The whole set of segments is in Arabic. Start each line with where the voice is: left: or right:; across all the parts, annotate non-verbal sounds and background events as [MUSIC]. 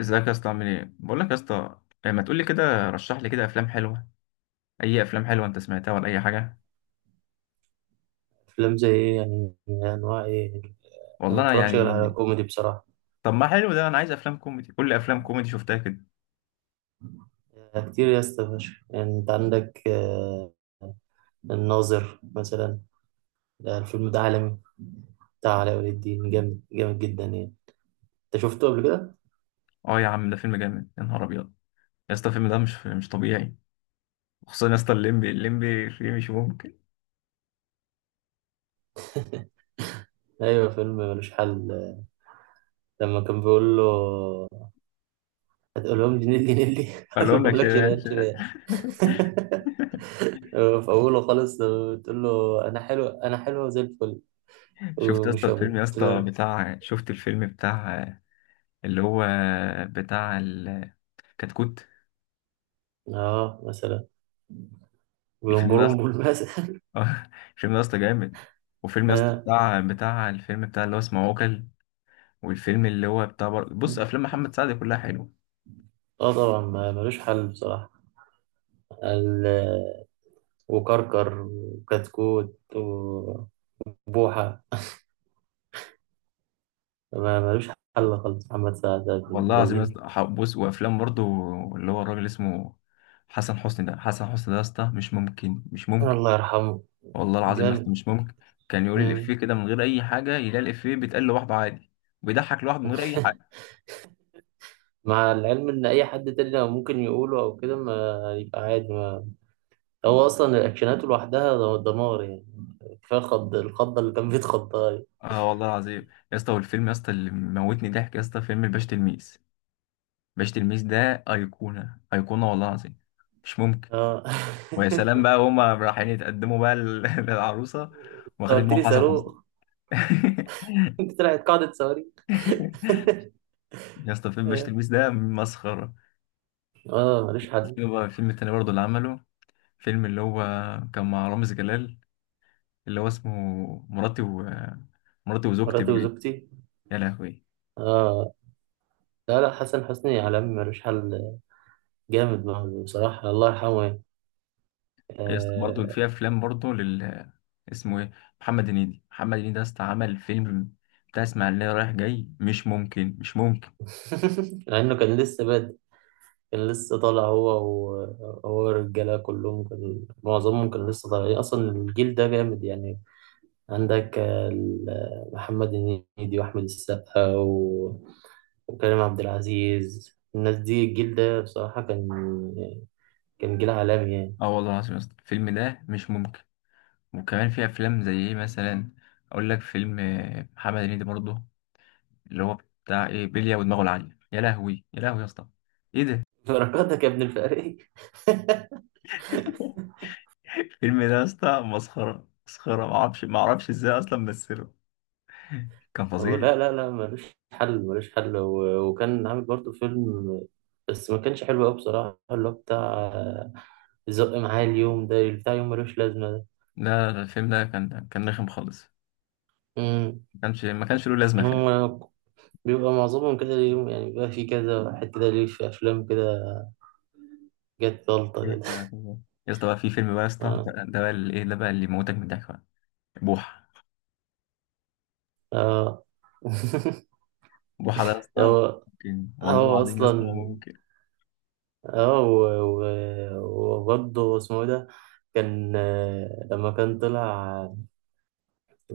left: ازيك يا اسطى، عامل ايه؟ بقول لك يا اسطى ما تقول لي كده، رشح لي كده افلام حلوه. اي افلام حلوه انت سمعتها ولا اي حاجه؟
right: أفلام زي إيه يعني أنواع إيه أنا ما
left: والله انا
right: بتفرجش غير على
left: يعني
right: كوميدي بصراحة.
left: طب ما حلو ده، انا عايز افلام كوميدي، كل افلام كوميدي شفتها كده.
right: يعني كتير يا اسطى فشخ يعني أنت عندك الناظر مثلا، ده الفيلم ده عالمي، بتاع علاء ولي الدين، جامد جامد جدا يعني. أنت شفته قبل كده؟
left: اه يا عم ده فيلم جامد، يا نهار ابيض. يا اسطى الفيلم ده مش طبيعي. خصوصا يا اسطى الليمبي فيه مش ممكن.
right: أيوه فيلم ملوش حل. لما كان بيقول له هتقول لهم جنيه جنيه لي هقول [LAUGHS]
left: اقول لك
right: لهم
left: شيء
right: لك
left: يعني
right: شريان
left: شيء.
right: شريان. [LAUGHS] في أوله خالص لما بتقول له أنا حلوة زي الفل
left: شفت يا اسطى
right: ومش
left: الفيلم
right: هموت
left: يا
right: قلت
left: اسطى
right: له،
left: بتاع، شفت الفيلم بتاع اللي هو بتاع الكتكوت؟
right: آه مثلا
left: الفيلم ده يا
right: بينبرون بالمثل.
left: [LAUGHS] اه، فيلم يا اسطى جامد. وفيلم يا اسطى
right: [LAUGHS]
left: بتاع الفيلم بتاع اللي هو اسمه عوكل. والفيلم اللي هو بتاع بص، افلام محمد سعد كلها حلوه.
right: اه طبعا ملوش حل بصراحة. ال- وكركر وكتكوت وبوحة ملوش حل خالص، محمد سعد ده ابن
left: والله العظيم يا
right: الذين،
left: اسطى، بص، وافلام برضو اللي هو الراجل اسمه حسن حسني. ده حسن حسني ده يا اسطى مش ممكن.
right: الله يرحمه،
left: والله العظيم يا اسطى
right: جامد.
left: مش ممكن. كان يقول الافيه
right: مم.
left: كده من غير اي حاجه، يلاقي الافيه بيتقال لوحده عادي. بيضحك لوحده من غير اي حاجه.
right: [LAUGHS] مع العلم ان اي حد تاني لو ممكن يقوله او كده ما يبقى عادي. ما هو اصلا الاكشنات لوحدها دمار يعني، كفايه خض الخضه اللي كان بيتخضها دي.
left: اه والله العظيم يا اسطى، والفيلم يا اسطى اللي موتني ضحك يا اسطى فيلم الباشا تلميذ. الباشا تلميذ ده ايقونه والله العظيم، مش ممكن.
right: اه. [LAUGHS]
left: ويا سلام بقى هما رايحين يتقدموا بقى [LAUGHS] للعروسه،
right: انت
left: واخدين
right: قلت
left: معاهم
right: لي
left: حسن حسني.
right: صاروخ. [LAUGHS]
left: [LAUGHS]
right: انت طلعت قاعده صواريخ. [LAUGHS]
left: يا اسطى فيلم باشا تلميذ ده مسخره.
right: اه ماليش حد.
left: في بقى الفيلم التاني برضه اللي عمله، فيلم اللي هو كان مع رامز جلال، اللي هو اسمه مراتي و مراتي وزوجتي
right: مراتي
left: بقى.
right: وزوجتي.
left: يا لهوي.
right: اه لا لا، حسن حسني عالمي ملوش حل، جامد معاه بصراحة، الله يرحمه يعني،
left: يا اسطى برضه
right: آه.
left: في افلام برضه لل اسمه ايه، محمد هنيدي يا اسطى، عمل فيلم بتاع اسماعيليه رايح جاي، مش ممكن.
right: [LAUGHS] مع انه كان لسه بادئ، كان لسه طالع هو، وهو الرجالة كلهم كان معظمهم كان لسه طالعين يعني، اصلا الجيل ده جامد يعني. عندك محمد هنيدي واحمد السقا وكريم عبد العزيز، الناس دي الجيل ده بصراحة كان جيل عالمي يعني.
left: اه والله العظيم يا اسطى الفيلم ده مش ممكن. وكمان في افلام زي ايه مثلا، اقول لك فيلم محمد هنيدي برضه، اللي هو بتاع ايه، بلية ودماغه العالية. يا لهوي يا لهوي يا اسطى، ايه ده؟
right: [LAUGHS] بركاتك يا ابن الفقري.
left: [LAUGHS] الفيلم ده يا اسطى مسخرة، معرفش ازاي اصلا مثله، كان
right: هو
left: فظيع.
right: لا لا لا ملوش حل ملوش حل وكان عامل برضه فيلم بس ما كانش حلو قوي بصراحة، اللي هو بتاع زق معايا اليوم ده، بتاع يوم ملوش لازمة ده.
left: لا لا، الفيلم ده كان رخم خالص،
right: مم.
left: ما كانش له لازمة فعلا.
right: هم بيبقى معظمهم كده اليوم، يعني بيبقى في كذا واحد كده، ليه في أفلام كده جت غلطة
left: بقول
right: كده.
left: لك، يا اسطى بقى في فيلم بقى يا
right: [LAUGHS]
left: اسطى،
right: اه
left: ده بقى اللي ايه، ده بقى اللي يموتك من الضحك بقى، بوحة.
right: اه. [LAUGHS]
left: بوحة ده يا اسطى
right: هو
left: ممكن، والله
right: هو
left: العظيم يا اسطى
right: أصلا
left: ممكن.
right: اه وبرضه اسمه إيه ده. كان لما كان طلع،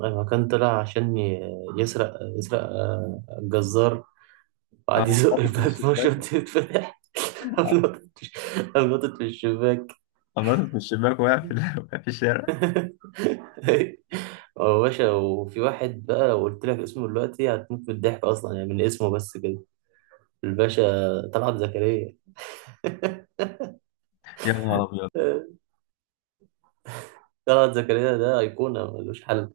right: أيوة كان طلع عشان يسرق الجزار،
left: انا
right: وقعد يزق
left: بنطط من
right: الباب. [LAUGHS] فشرة
left: الشباك،
right: تتفتح، قام نطت قام نطت في الشباك.
left: نطت من الشباك، وقع [LAUGHS] في الشارع.
right: [LAUGHS] هو باشا، وفي واحد بقى لو قلت لك اسمه دلوقتي هتموت من الضحك أصلا، يعني من اسمه بس كده، الباشا طلعت زكريا.
left: يا نهار ابيض.
right: [LAUGHS] طلعت زكريا ده أيقونة ملوش حل.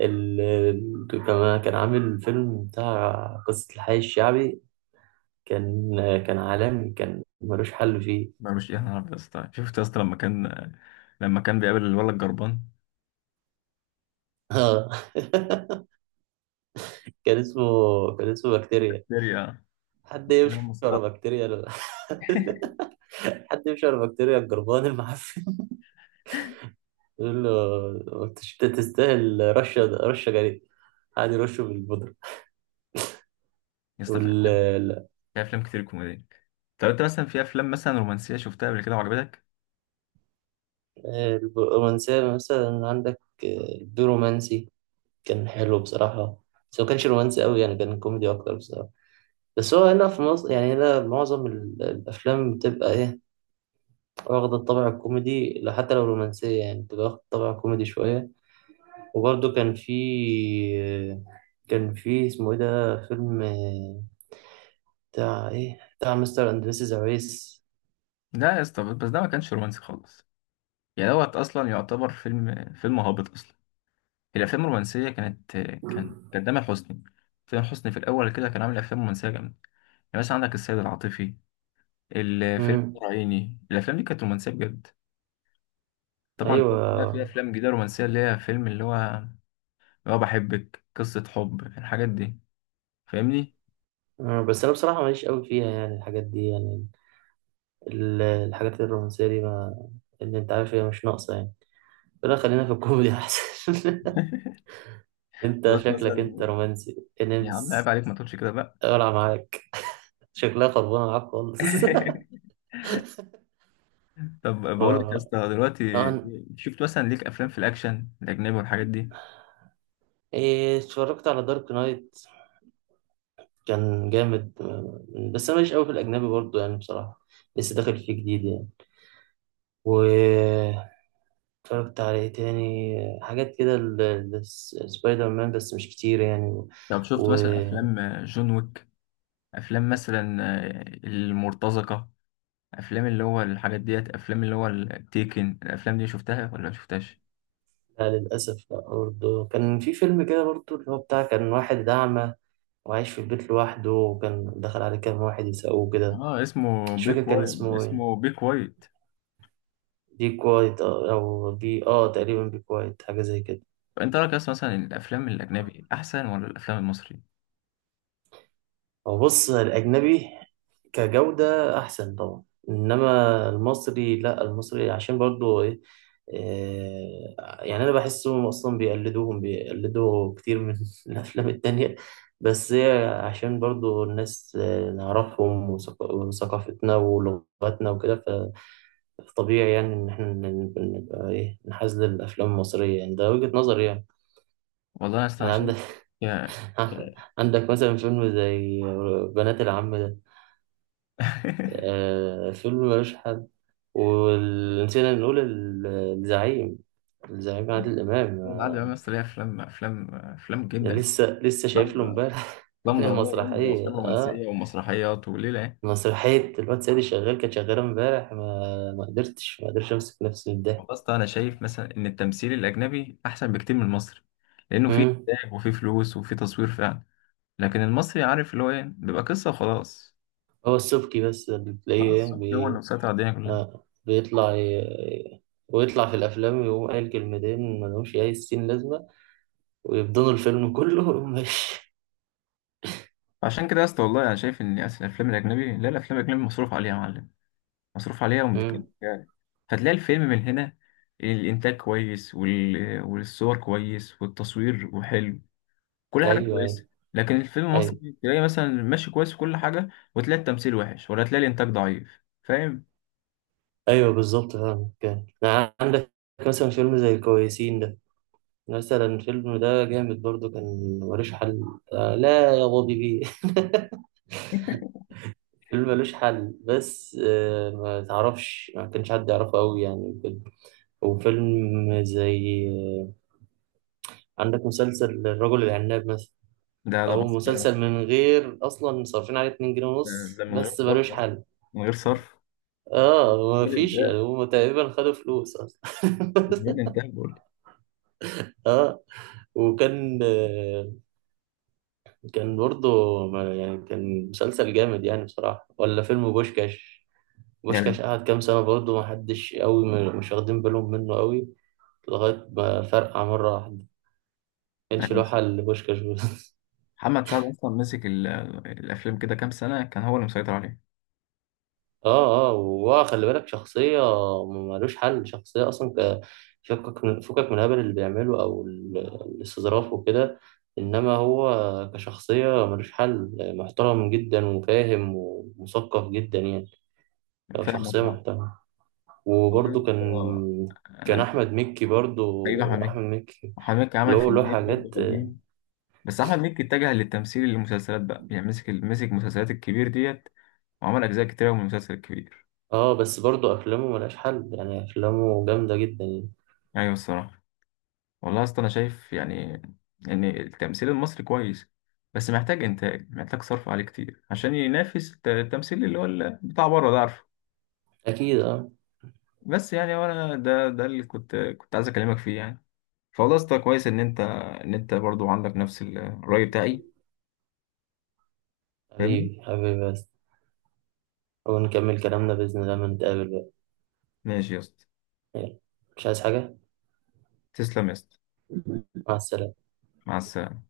right: كمان كان عامل فيلم بتاع قصة الحي الشعبي، كان كان عالمي، كان ملوش حل فيه.
left: ما مش يا نهار ابيض يا اسطى، شفت يا اسطى لما كان، لما كان بيقابل الولد الجربان،
right: اه. [LAUGHS] كان اسمه كان اسمه بكتيريا.
left: هيستيريا.
right: حد
left: يا
right: يمشي ورا
left: مسخرة.
right: بكتيريا [LAUGHS] حد يمشي ورا بكتيريا الجربان المعفن. [LAUGHS] يقول له أنت تستاهل رشه رشه جريء، قاعد يرشه بالبودره.
left: يا اسطى في
right: وال
left: افلام،
right: ال-
left: في افلام كتير كوميديه. طب انت مثلا في افلام مثلا رومانسيه شفتها قبل كده وعجبتك؟
right: الرومانسية مثلا عندك البيرومانسي كان حلو بصراحة، بس هو كانش رومانسي قوي يعني، كان كوميدي أكتر بصراحة. بس هو هنا في مصر يعني، هنا معظم الأفلام بتبقى إيه، واخدة الطابع الكوميدي، لا حتى لو رومانسية يعني بتبقى واخدة الطابع الكوميدي شوية. وبرضه كان في اسمه ايه ده فيلم، بتاع ايه، بتاع مستر اند مسز أويس.
left: لا يا اسطى، بس ده ما كانش رومانسي خالص، يعني دوت اصلا يعتبر فيلم هابط اصلا. الافلام الرومانسيه كانت، كان تامر حسني. تامر حسني في الاول كده كان عامل افلام رومانسيه جامده، يعني مثلا عندك السيد العاطفي، الفيلم
right: امم
left: العيني، الافلام دي كانت رومانسيه بجد. طبعا.
right: ايوه.
left: بقى في افلام جديده رومانسيه اللي هي فيلم اللي هو، اللي هو بحبك، قصه حب، الحاجات دي، فاهمني؟
right: مم. بس انا بصراحه ماليش قوي فيها يعني الحاجات دي يعني، الحاجات الرومانسيه دي، ما اللي انت عارف هي مش ناقصه يعني، لا خلينا في الكوميدي احسن. [LAUGHS]
left: [LAUGHS]
right: انت
left: بس
right: شكلك انت
left: مثلا،
right: رومانسي
left: يا عم عيب
right: نمس.
left: عليك ما تقولش كده بقى.
right: اقلع معاك، شكلها خربانه معاك خالص. [LAUGHS]
left: [LAUGHS] طب بقول لك يا
right: آه،
left: اسطى دلوقتي،
right: أنا-
left: شفت مثلا ليك افلام في الاكشن الاجنبي والحاجات دي؟
right: اتفرجت على دارك نايت، كان جامد بس انا ماليش قوي في الاجنبي برضو يعني بصراحه، لسه داخل فيه جديد يعني. و اتفرجت على ايه تاني حاجات كده، سبايدر مان، بس مش كتير يعني
left: طب شفت مثلا
right: و...
left: افلام جون ويك، افلام مثلا المرتزقه، افلام اللي هو الحاجات ديت، افلام اللي هو التيكن، الافلام دي شفتها ولا ما شفتهاش؟
right: لا للاسف، لا برضو كان في فيلم كده برضو اللي هو بتاع كان واحد اعمى وعايش في البيت لوحده، وكان دخل عليه كام واحد يسقوه كده،
left: اه اسمه
right: مش فاكر
left: بيك
right: كان
left: وايت،
right: اسمه ايه،
left: اسمه بيك وايت.
right: بي كوايت او بي تقريبا بي كوايت حاجه زي كده.
left: انت رايك اصلا مثلا الافلام الاجنبي احسن ولا الافلام المصري؟
right: هو بص، الأجنبي كجودة أحسن طبعا، إنما المصري لأ، المصري عشان برضو إيه، يعني أنا بحسهم أصلا بيقلدوهم، كتير من [LAUGHS] الأفلام التانية، بس هي عشان برضو الناس نعرفهم، وثقافتنا ولغتنا وكده، فطبيعي يعني إن إحنا نبقى إيه، نحاز للأفلام المصرية يعني، ده وجهة نظري يعني.
left: والله يا اسطى انا اصلا
right: يعني
left: شايف،
right: عندك.
left: يا
right: [LAUGHS] عندك مثلا فيلم زي بنات العم ده، آه فيلم ملوش حل. ونسينا نقول الزعيم، الزعيم
left: [LAUGHS]
right: عادل إمام
left: العادة بقى مثلا ليها افلام
right: ده
left: جدا يعني.
right: لسه لسه
left: افلام،
right: شايف له امبارح. [LAUGHS]
left: افلام دراميه جامده،
right: مسرحية
left: وافلام
right: اه
left: رومانسيه ومسرحيات وليله يعني.
right: مسرحية الواد سيدي شغال كانت شغالة امبارح، ما قدرتش امسك نفسي من
left: والله
right: الضحك.
left: يا اسطى انا شايف مثلا ان التمثيل الاجنبي احسن بكتير من المصري، لانه فيه
right: مم.
left: انتاج وفيه فلوس وفيه تصوير فعلا. لكن المصري عارف اللي هو ايه، بيبقى قصه وخلاص.
right: هو السبكي بس اللي تلاقيه
left: خلاص، هو اللي مسيطر على الدنيا كلها.
right: بيطلع ويطلع في الأفلام ويقوم قايل كلمتين ملهمش أي ستين لازمة، ويبدنوا الفيلم كله ويقوم ماشي.
left: فعشان كده يا اسطى والله انا شايف ان اصل الافلام الاجنبي، لا الافلام الاجنبي مصروف عليها يا معلم، مصروف عليها ومتكلف
right: مم.
left: يعني. فتلاقي الفيلم من هنا الإنتاج كويس، والصور كويس والتصوير وحلو، كل حاجة
right: أيوه
left: كويسة.
right: أيوه
left: لكن الفيلم
right: أيوه.
left: المصري تلاقي مثلا ماشي كويس في كل حاجة، وتلاقي التمثيل وحش، ولا تلاقي الإنتاج ضعيف، فاهم؟
right: ايوه بالظبط فاهم، كان يعني عندك مثلا فيلم زي الكويسين ده، مثلا الفيلم ده جامد برضو، كان ملوش حل. آه لا يا بابي بيه. [LAUGHS] فيلم ملوش حل، بس ما تعرفش ما كانش حد يعرفه قوي يعني كده. وفيلم زي عندك مسلسل الرجل العناب مثلا.
left: ده
right: اهو
left: مسخرة،
right: مسلسل من غير اصلا صارفين عليه 2 جنيه
left: ده
right: ونص،
left: ده من غير
right: بس
left: صرف
right: ملوش
left: أصلا،
right: حل.
left: من غير صرف، من
right: اه ما
left: غير
right: فيش
left: إنتاج،
right: يعني، هم تقريبا خدوا فلوس اصلا. [LAUGHS]
left: من غير إنتاج بقول لك.
right: اه وكان كان برضه يعني كان مسلسل جامد يعني بصراحة، ولا فيلم بوشكاش.
left: يعني
right: بوشكاش قعد كام سنة برضه محدش قوي مش واخدين بالهم منه قوي، لغاية ما فرقع مرة واحدة، كانش
left: أنا
right: له
left: نسيت.
right: حل لبوشكاش بس. [LAUGHS]
left: محمد سعد أصلا مسك الأفلام كده كام سنة، كان هو اللي مسيطر عليها،
right: اه اه، وهو خلي بالك شخصية ملوش حل، شخصية أصلا فكك من الهبل اللي بيعمله أو الاستظراف وكده، إنما هو كشخصية ملوش حل، محترم جدا وفاهم ومثقف جدا يعني، هو
left: فاهم
right: شخصية
left: طبعا.
right: محترمة.
left: والله يا
right: وبرضه
left: اسطى،
right: كان
left: أنا
right: كان
left: مش-
right: احمد مكي
left: حبيبي أحمد
right: برضه،
left: مكي.
right: احمد مكي
left: أحمد مكي
right: اللي
left: عمل
right: هو له
left: فيلمين برضه
right: حاجات
left: حلوين، بس أحمد مكي اتجه للتمثيل للمسلسلات بقى يعني، مسك المسلسلات الكبير ديت، وعمل أجزاء كتيرة من المسلسل الكبير.
right: اه، بس برضه افلامه ملهاش حل يعني، افلامه جامده جدا يعني.
left: أيوة الصراحة. والله يا اسطى أنا شايف يعني إن التمثيل المصري كويس، بس محتاج إنتاج، محتاج صرف عليه كتير عشان ينافس التمثيل اللي هو بتاع بره ده، عارفه.
right: اكيد اه.
left: بس يعني وأنا ده اللي كنت عايز أكلمك فيه يعني. فوالله يا اسطى كويس إن أنت برضه عندك نفس الرأي بتاعي، فاهمني؟
right: حبيبي حبيبي بس، ونكمل كلامنا باذن الله لما نتقابل بقى.
left: ماشي يا اسطى،
right: يلا. مش عايز حاجه.
left: تسلم يا اسطى،
right: مع السلامه.
left: مع السلامة.